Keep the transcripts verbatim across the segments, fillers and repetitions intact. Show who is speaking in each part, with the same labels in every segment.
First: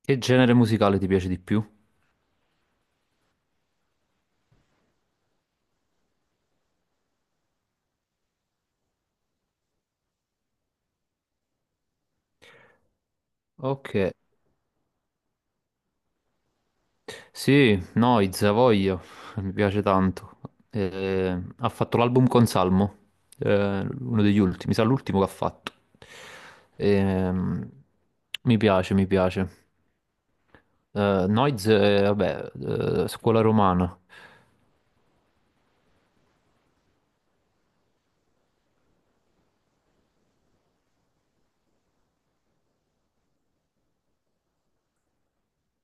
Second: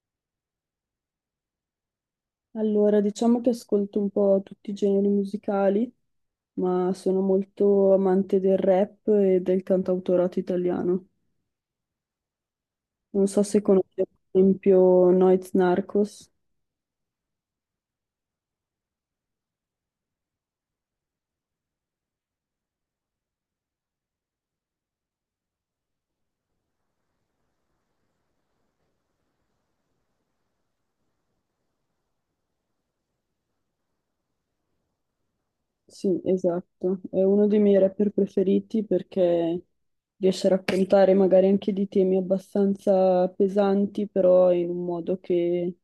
Speaker 1: Che genere musicale ti piace di più?
Speaker 2: Allora, diciamo che ascolto un po' tutti i generi musicali, ma sono molto amante del rap e del cantautorato italiano. Non so se
Speaker 1: Ok,
Speaker 2: conosci, ad esempio, Noyz Narcos.
Speaker 1: sì, Noiz, a voglia, mi piace tanto. Eh, ha fatto l'album con Salmo, eh, uno degli ultimi, mi sa l'ultimo che ha fatto. Ehm, Mi piace, mi piace. Eh, Noiz, eh, vabbè, eh, scuola romana.
Speaker 2: Sì, esatto. È uno dei miei rapper preferiti perché riesce a raccontare magari anche di temi abbastanza pesanti, però in un modo che è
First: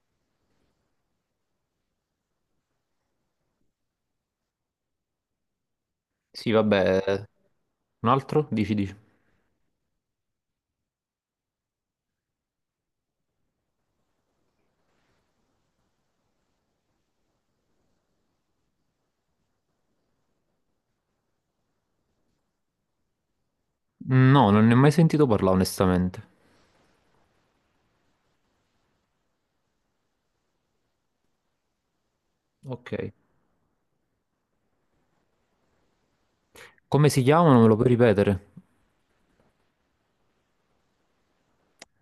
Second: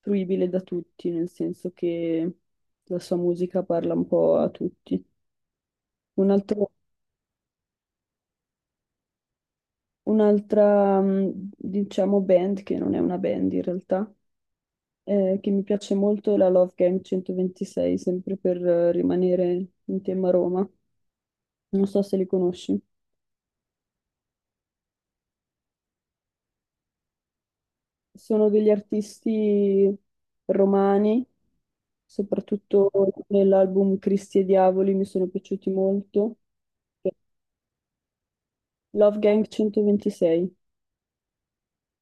Speaker 2: fruibile da tutti, nel senso che la sua musica parla un po' a tutti. Un
Speaker 1: Sì,
Speaker 2: altro
Speaker 1: vabbè, eh, un altro? Dici, dici.
Speaker 2: un'altra, mh, diciamo, band che non è una band in realtà, eh, che mi piace molto è la Love Gang centoventisei, sempre per eh, rimanere in tema Roma. Non so se li conosci.
Speaker 1: No, non ne ho mai sentito parlare onestamente.
Speaker 2: Sono degli artisti romani, soprattutto
Speaker 1: Ok.
Speaker 2: nell'album Cristi e Diavoli mi sono piaciuti molto.
Speaker 1: Come si chiamano? Me lo puoi ripetere?
Speaker 2: Love Gang centoventisei.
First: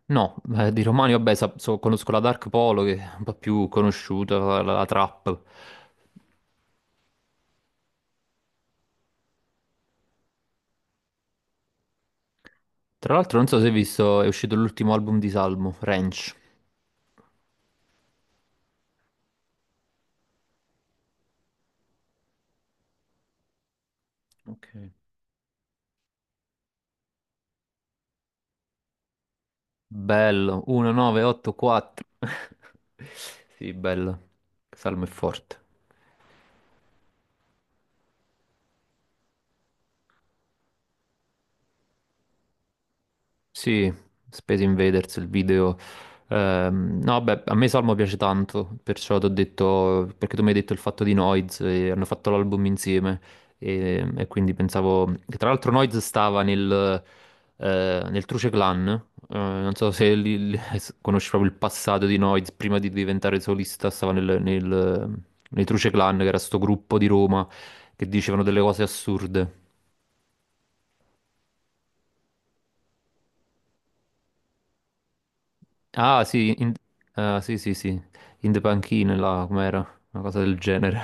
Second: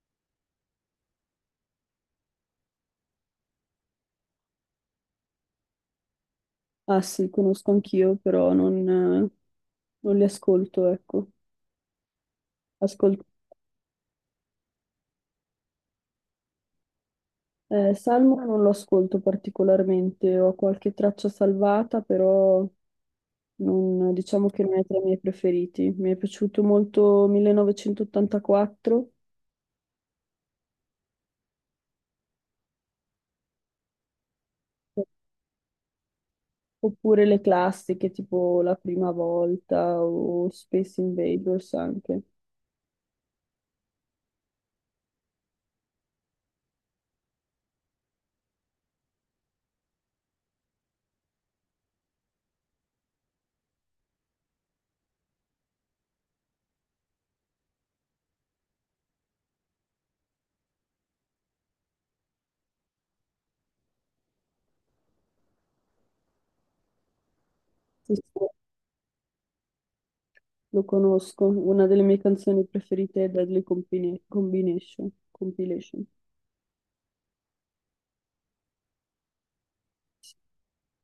Speaker 1: No, eh, di romani, vabbè, sa- so- conosco la Dark Polo che è un po' più conosciuta, la, la- la Trap.
Speaker 2: Ah sì, conosco anch'io, però non, eh, non li ascolto, ecco.
Speaker 1: Tra
Speaker 2: Ascolto
Speaker 1: l'altro, non so se hai visto, è uscito l'ultimo album di Salmo, Ranch.
Speaker 2: Eh, Salmo non lo ascolto particolarmente, ho qualche traccia salvata, però non- diciamo che
Speaker 1: Ok.
Speaker 2: non è tra i miei preferiti. Mi è piaciuto molto millenovecentottantaquattro,
Speaker 1: Bello, millenovecentottantaquattro. Sì, bello. Salmo è forte.
Speaker 2: oppure le classiche, tipo La prima volta o Space Invaders anche.
Speaker 1: Sì, Space Invaders, il video. Ehm, no, beh, a me Salmo piace tanto, perciò ti ho detto, perché tu mi hai detto il fatto di Noiz, e hanno fatto l'album insieme, e, e quindi pensavo, che tra l'altro Noiz stava nel, eh, nel Truce Clan, eh, non so se li- li- conosci proprio il passato di Noiz, prima di diventare solista stava nel, nel, nei Truce Clan, che era sto gruppo di Roma, che
Speaker 2: Sì, sì,
Speaker 1: dicevano delle cose assurde.
Speaker 2: lo conosco, una delle mie canzoni preferite è Deadly Compine- Combination. Compilation.
Speaker 1: Ah, sì, in- ah, sì, sì, sì, in the panchine là, com'era? Una cosa del genere.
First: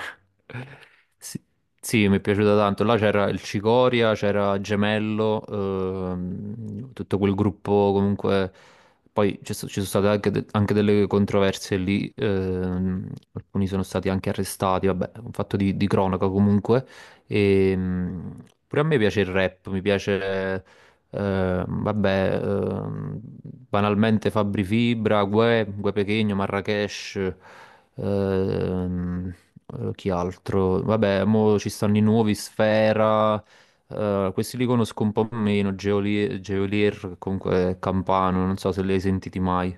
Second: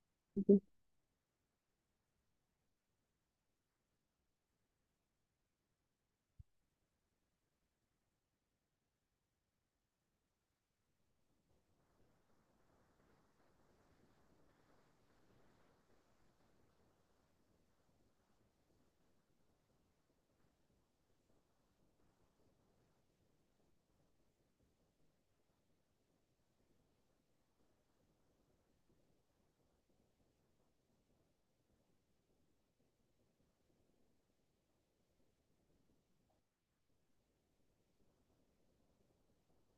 Speaker 1: Sì, sì, mi è piaciuta tanto. Là c'era il Cicoria, c'era Gemello, ehm, tutto quel gruppo comunque. Poi ci so- ci sono state anche, de- anche delle controversie lì, ehm, alcuni sono stati anche arrestati, vabbè, un fatto di, di cronaca comunque. E, mm, pure a me piace il rap, mi piace eh, vabbè, ehm, banalmente Fabri Fibra, Guè, Guè Pequeno, Marracash, ehm, eh, chi altro? Vabbè, mo ci stanno i nuovi, Sfera, eh, questi li conosco un po' meno, Geolier, Geolier, che comunque è Campano, non so se li hai sentiti mai.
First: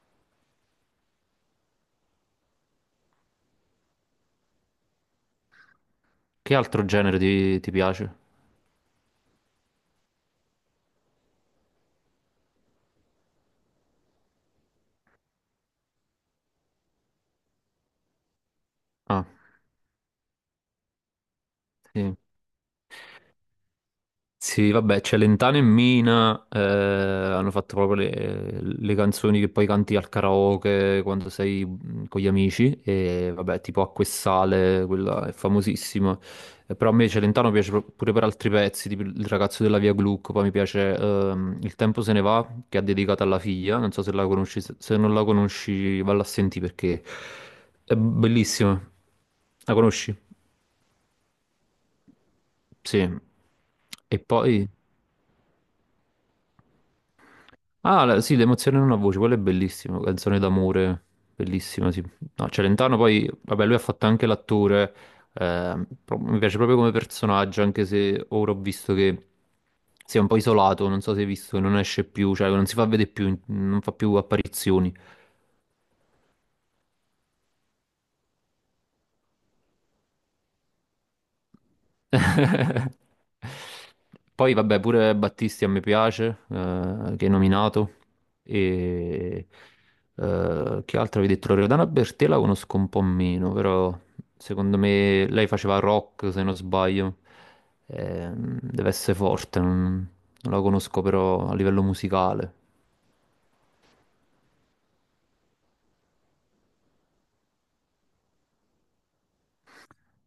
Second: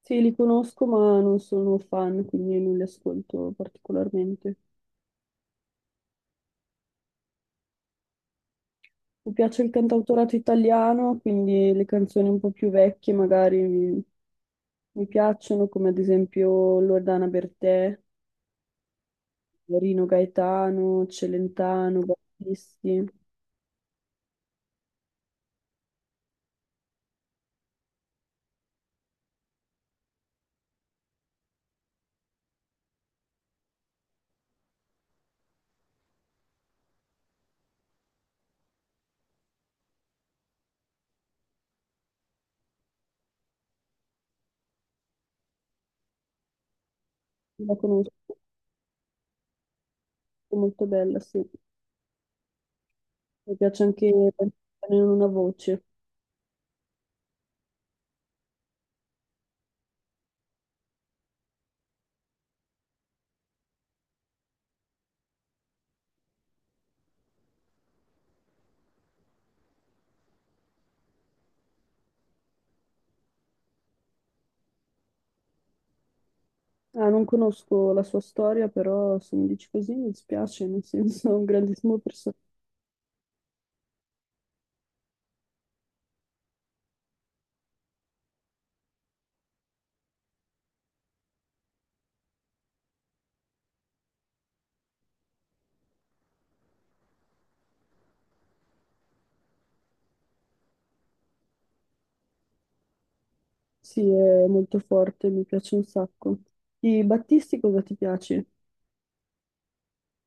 Speaker 2: Sì, li conosco, ma non sono fan, quindi non li ascolto particolarmente.
Speaker 1: Che altro genere ti, ti piace?
Speaker 2: Mi piace il cantautorato italiano, quindi le canzoni un po' più vecchie magari mi, mi piacciono, come ad esempio Loredana Bertè,
Speaker 1: Ah,
Speaker 2: Rino Gaetano, Celentano,
Speaker 1: sì.
Speaker 2: Battisti.
Speaker 1: Sì, vabbè, c'è Lentano e Mina, eh, hanno fatto proprio le, le canzoni che poi canti al karaoke quando sei mm, con gli amici, e vabbè, tipo Acqua e Sale, quella è famosissima. Eh, però a me Celentano piace pro- pure per altri pezzi, tipo Il ragazzo della via Gluck, poi mi piace ehm, Il tempo se ne va, che ha dedicato alla figlia, non so se la conosci, se se non la conosci valla a sentire perché
Speaker 2: La
Speaker 1: è
Speaker 2: conosco,
Speaker 1: bellissima. La conosci?
Speaker 2: è molto bella, sì.
Speaker 1: Sì.
Speaker 2: Mi piace anche
Speaker 1: E poi.
Speaker 2: Non una voce.
Speaker 1: Ah, la- sì, l'emozione in una voce, quella è bellissima, canzone d'amore, bellissima, sì. No, Celentano poi, vabbè, lui ha fatto anche l'attore, eh, pro- mi piace proprio come personaggio, anche se ora ho visto che si è un po' isolato, non so se hai visto che non esce più, cioè non si fa vedere più, non fa più apparizioni.
Speaker 2: Ah, non conosco la sua storia, però se mi dici così mi dispiace, nel senso è un grandissimo personaggio.
Speaker 1: Poi vabbè, pure Battisti a me piace, eh, che hai nominato. E eh, che altro avevi detto? Loredana Bertè la conosco un po' meno, però secondo me lei faceva rock, se non sbaglio. Ehm, deve essere forte, non, non la conosco però a livello musicale.
Speaker 2: Sì, è molto forte, mi piace un sacco. Di Battisti cosa ti piace?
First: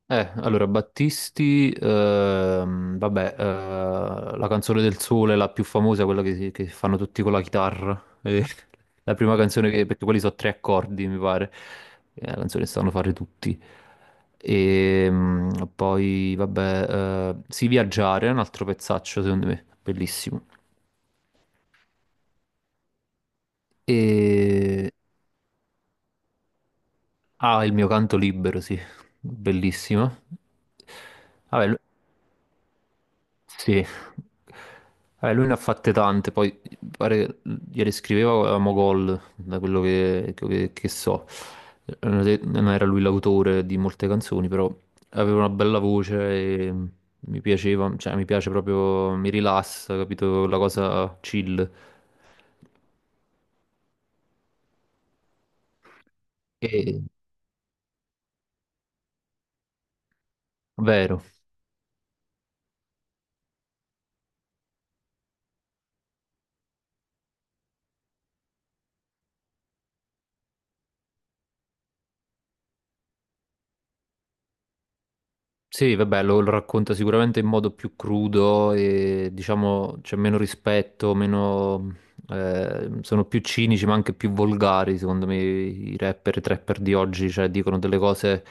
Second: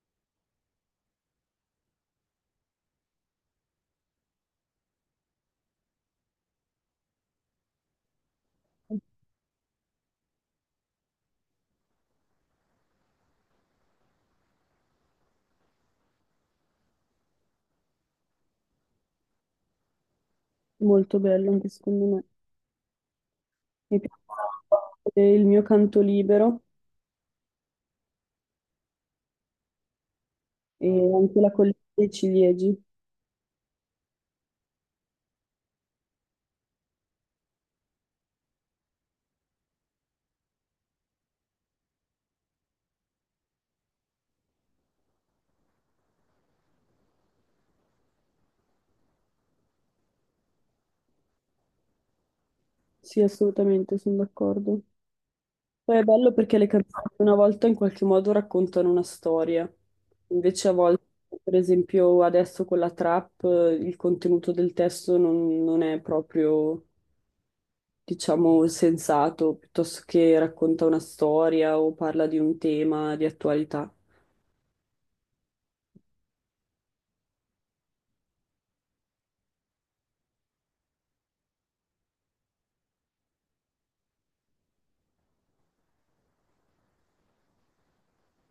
Speaker 1: Eh, allora, Battisti, ehm, vabbè, eh, la canzone del sole, la più famosa, quella che, si- che fanno tutti con la chitarra. eh, la prima canzone che, perché quelli sono tre accordi, mi pare. È la canzone che sanno fare tutti. E mm, Poi, vabbè, eh, Si Viaggiare è un altro pezzaccio, secondo me, bellissimo.
Speaker 2: Molto bello anche secondo me. Mi piace
Speaker 1: E.
Speaker 2: eh, il mio canto libero
Speaker 1: Ah, il mio canto libero, sì, bellissimo.
Speaker 2: e anche la collina dei ciliegi.
Speaker 1: Sì, Eh, lui ne ha fatte tante, poi mi pare che ieri scriveva avevamo gol, da quello che, che- che so. Eh, Non era lui l'autore di molte canzoni, però aveva una bella voce e mi piaceva, cioè mi piace proprio, mi rilassa, capito? La cosa chill.
Speaker 2: Sì, assolutamente, sono d'accordo. Poi è bello perché le canzoni
Speaker 1: E,
Speaker 2: una volta in qualche modo raccontano una storia, invece a volte,
Speaker 1: vero.
Speaker 2: per esempio adesso con la trap, eh, il contenuto del testo non, non è proprio, diciamo, sensato, piuttosto che racconta una storia o parla di un tema di attualità.
Speaker 1: Sì, vabbè, lo, lo racconta sicuramente in modo più crudo e diciamo c'è meno rispetto, meno, eh, sono più cinici ma anche più volgari, secondo me i rapper e i trapper di oggi, cioè dicono delle cose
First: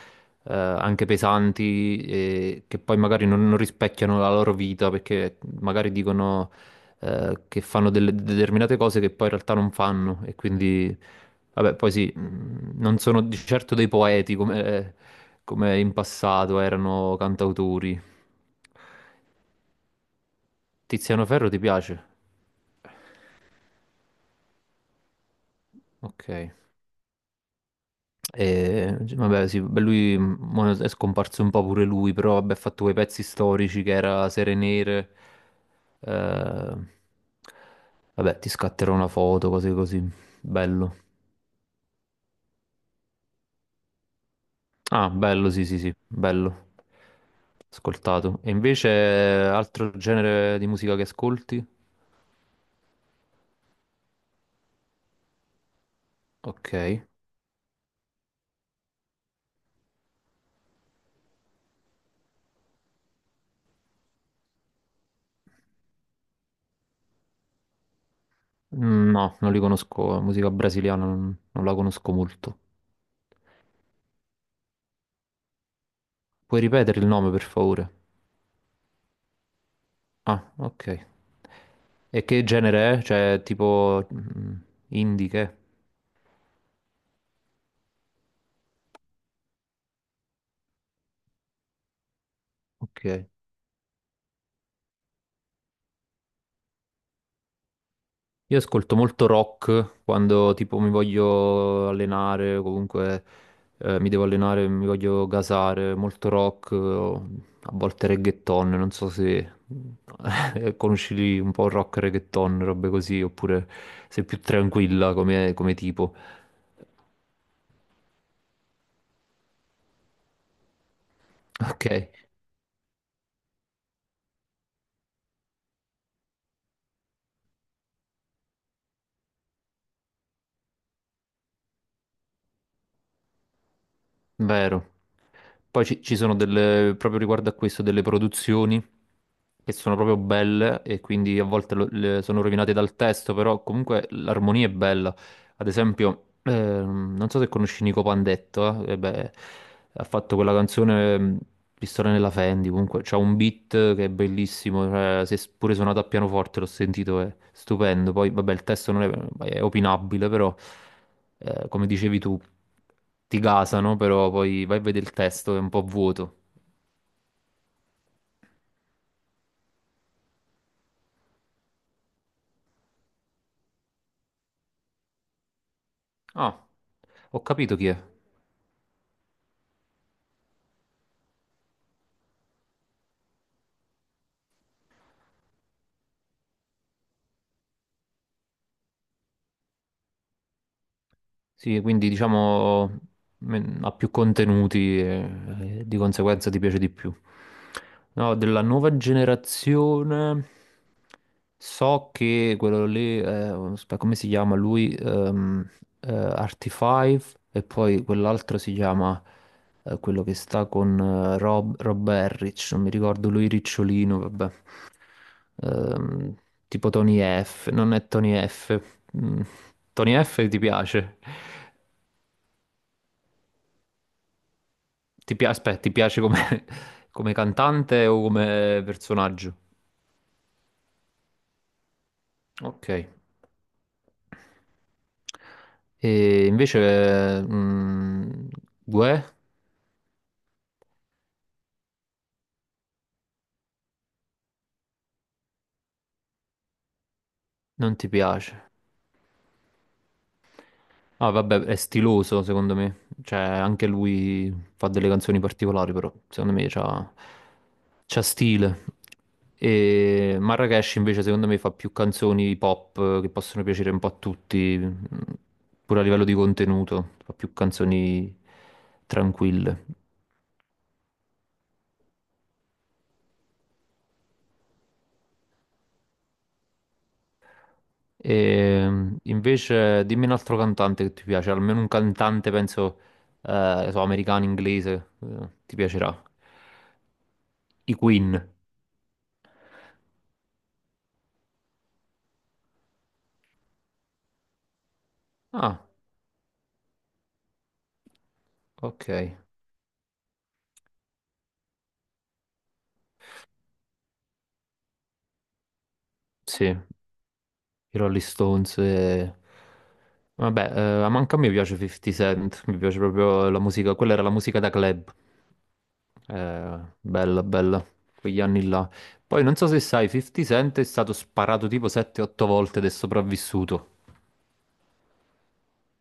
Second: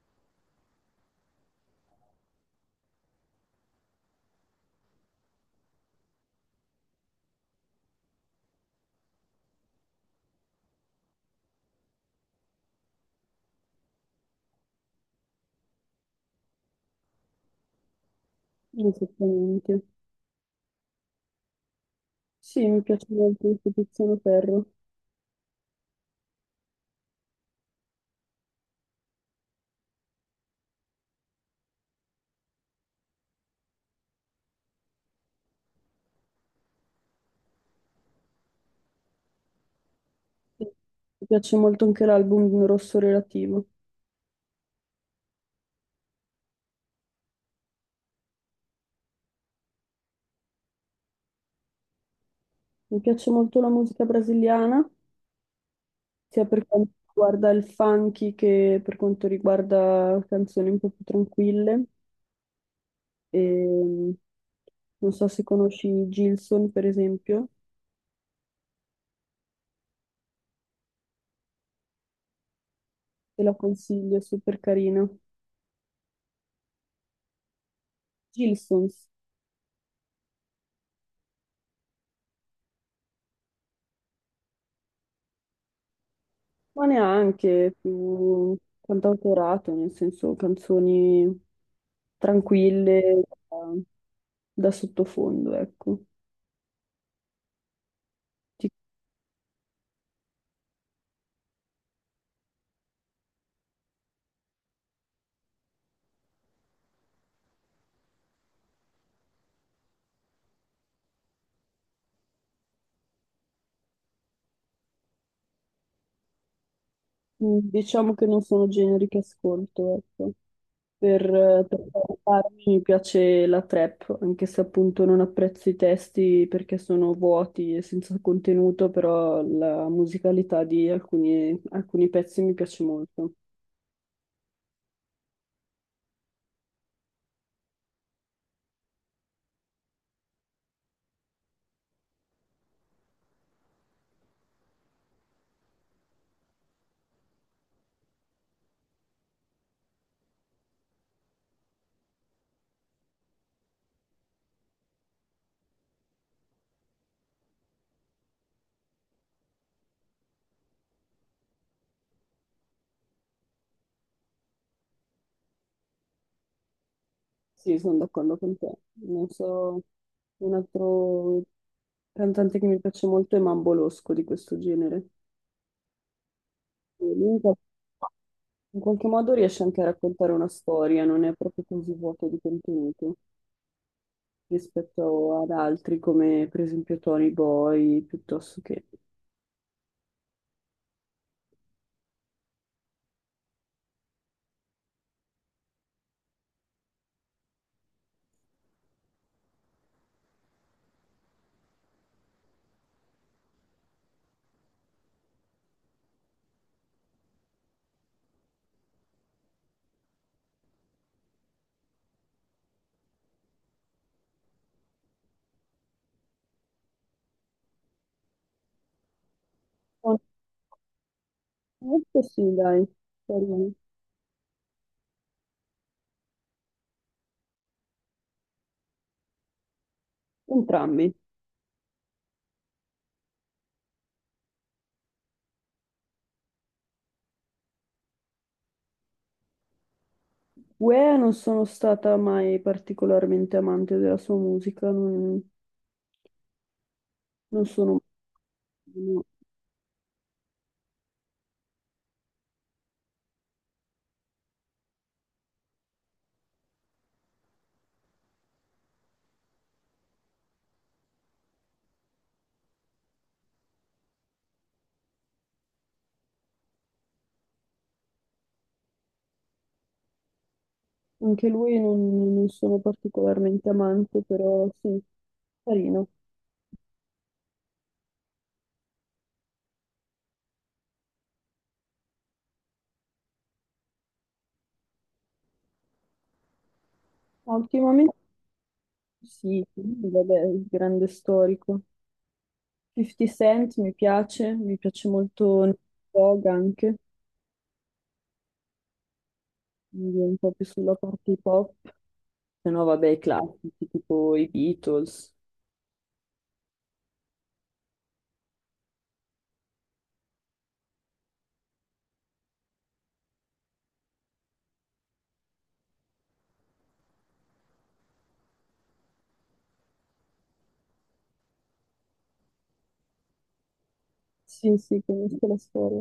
Speaker 1: eh, anche pesanti e che poi magari non, non rispecchiano la loro vita perché magari dicono eh, che fanno delle determinate cose che poi in realtà non fanno e quindi, vabbè, poi sì, mh, non sono di certo dei poeti come, come, in passato erano cantautori.
Speaker 2: Esattamente.
Speaker 1: Tiziano Ferro ti piace?
Speaker 2: Sì, mi piace molto anche Tiziano Ferro.
Speaker 1: Ok. E, vabbè, sì, beh, lui mm, mo è scomparso un po' pure lui, però vabbè, ha fatto quei pezzi storici che era Sere Nere. eh, Vabbè, ti scatterò una foto, cose così. Bello.
Speaker 2: Mi piace molto anche l'album Rosso Relativo.
Speaker 1: Ah, bello, sì, sì, sì, bello. Ascoltato. E invece altro genere di musica che ascolti?
Speaker 2: Mi piace molto la musica brasiliana, sia per quanto
Speaker 1: Ok.
Speaker 2: riguarda il funky che per quanto riguarda canzoni un po' più tranquille. E, non so se conosci Gilson, per esempio,
Speaker 1: Mm, No, non li conosco. eh, Musica brasiliana non, non la conosco molto.
Speaker 2: te la consiglio, è super carina.
Speaker 1: Puoi ripetere il nome, per favore?
Speaker 2: Gilson,
Speaker 1: Ah, ok. E che genere è? Cioè, tipo mm, indie che? È?
Speaker 2: ma neanche più cantautorato, nel senso canzoni tranquille
Speaker 1: Ok.
Speaker 2: da, da sottofondo, ecco.
Speaker 1: Io
Speaker 2: Ti-
Speaker 1: ascolto molto rock quando tipo mi voglio allenare, o comunque eh, mi devo allenare, mi voglio gasare, molto rock, eh, a volte reggaeton, non so se conosci un po' rock, reggaeton, robe così, oppure sei più tranquilla come, come tipo.
Speaker 2: Diciamo che non sono generi che ascolto, ecco. Per, per
Speaker 1: Ok,
Speaker 2: parlarmi mi piace la trap, anche se appunto non apprezzo i testi perché sono vuoti e senza contenuto, però la musicalità di alcuni alcuni pezzi mi piace molto.
Speaker 1: vero. Poi ci, ci sono delle, proprio riguardo a questo, delle produzioni che sono proprio belle e quindi a volte lo- le- sono rovinate dal testo, però comunque l'armonia è bella. Ad esempio, ehm, non so se conosci Nico Pandetto, eh? Eh beh, ha fatto quella canzone ehm, Pistola nella Fendi, comunque c'ha un beat che è bellissimo, cioè, se s- pure suonato a pianoforte l'ho sentito, è stupendo. Poi, vabbè, il testo non è, è opinabile, però, eh, come dicevi tu, ti gasano, però poi vai a vedere il testo, è un po' vuoto.
Speaker 2: Sì, sono d'accordo con te. Non so, un altro cantante che mi piace molto è Mambo Losco di questo genere.
Speaker 1: Ah,
Speaker 2: E lui in
Speaker 1: ho
Speaker 2: qual-
Speaker 1: capito chi è.
Speaker 2: in qualche modo riesce anche a raccontare una storia, non è proprio così vuoto di contenuto rispetto ad altri come per esempio Tony Boy, piuttosto che...
Speaker 1: Sì, quindi diciamo men- ha più contenuti e, e di conseguenza ti piace di più. No, della nuova generazione so che quello lì, eh, aspetta, come si chiama lui? Ehm eh, Artifive e poi quell'altro si chiama eh, quello che sta con eh, Rob, Rob Harris, non mi ricordo lui Ricciolino, vabbè. Ehm, tipo Tony F, non è Tony F, Mm, Tony F ti piace?
Speaker 2: Onestamente sì, dai, carino.
Speaker 1: Ti pia- aspetta, ti piace come, come cantante o come personaggio?
Speaker 2: Entrambi.
Speaker 1: Ok. E invece, mm, Guè
Speaker 2: Uè, non sono stata mai particolarmente amante della sua musica, non, non
Speaker 1: non
Speaker 2: sono...
Speaker 1: ti piace.
Speaker 2: no.
Speaker 1: Ah, vabbè, è stiloso secondo me. Cioè, anche lui fa delle canzoni particolari, però secondo me c'ha, c'ha stile. E Marracash invece secondo me fa più canzoni pop eh, che possono piacere un po' a tutti, mm, pure a livello di contenuto, fa più canzoni tranquille.
Speaker 2: Anche lui non, non sono particolarmente amante, però sì, carino.
Speaker 1: E mm, invece dimmi un altro cantante che ti piace, almeno un cantante penso, eh, so, americano, inglese, eh, ti piacerà.
Speaker 2: Ma
Speaker 1: I
Speaker 2: ultimamente
Speaker 1: Queen.
Speaker 2: sì, quindi vabbè, il grande storico. fifty Cent mi piace, mi piace molto Nate
Speaker 1: Ah,
Speaker 2: Dogg anche,
Speaker 1: ok.
Speaker 2: quindi un po' più sulla parte hip hop, se no vabbè i classici tipo i Beatles.
Speaker 1: Sì, i Rolling Stones. e- Vabbè, eh, ma manca a me piace cinquanta Cent, mi piace proprio la musica, quella era la musica da club. Eh, bella, bella, quegli anni là. Poi non so se sai, cinquanta Cent è stato sparato tipo sette otto volte ed è sopravvissuto.
Speaker 2: Sì, sì, conosco la storia.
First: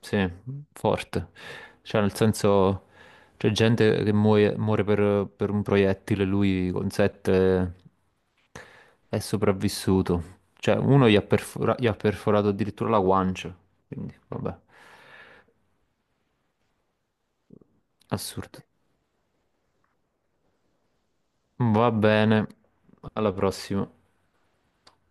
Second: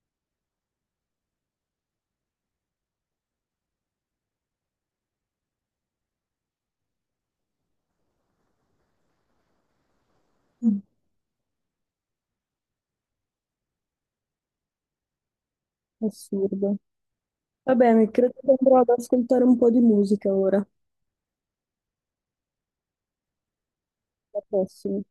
Speaker 1: Sì, forte. Cioè, nel senso, c'è gente che muoie- muore, per, per un proiettile, lui con sette è sopravvissuto. Cioè,
Speaker 2: Mm.
Speaker 1: uno gli ha, perfora- gli ha perforato addirittura la guancia. Quindi, vabbè,
Speaker 2: Assurdo. Va bene, credo che
Speaker 1: assurdo.
Speaker 2: andrò ad ascoltare un po' di musica ora,
Speaker 1: Va bene, alla prossima.
Speaker 2: la prossima.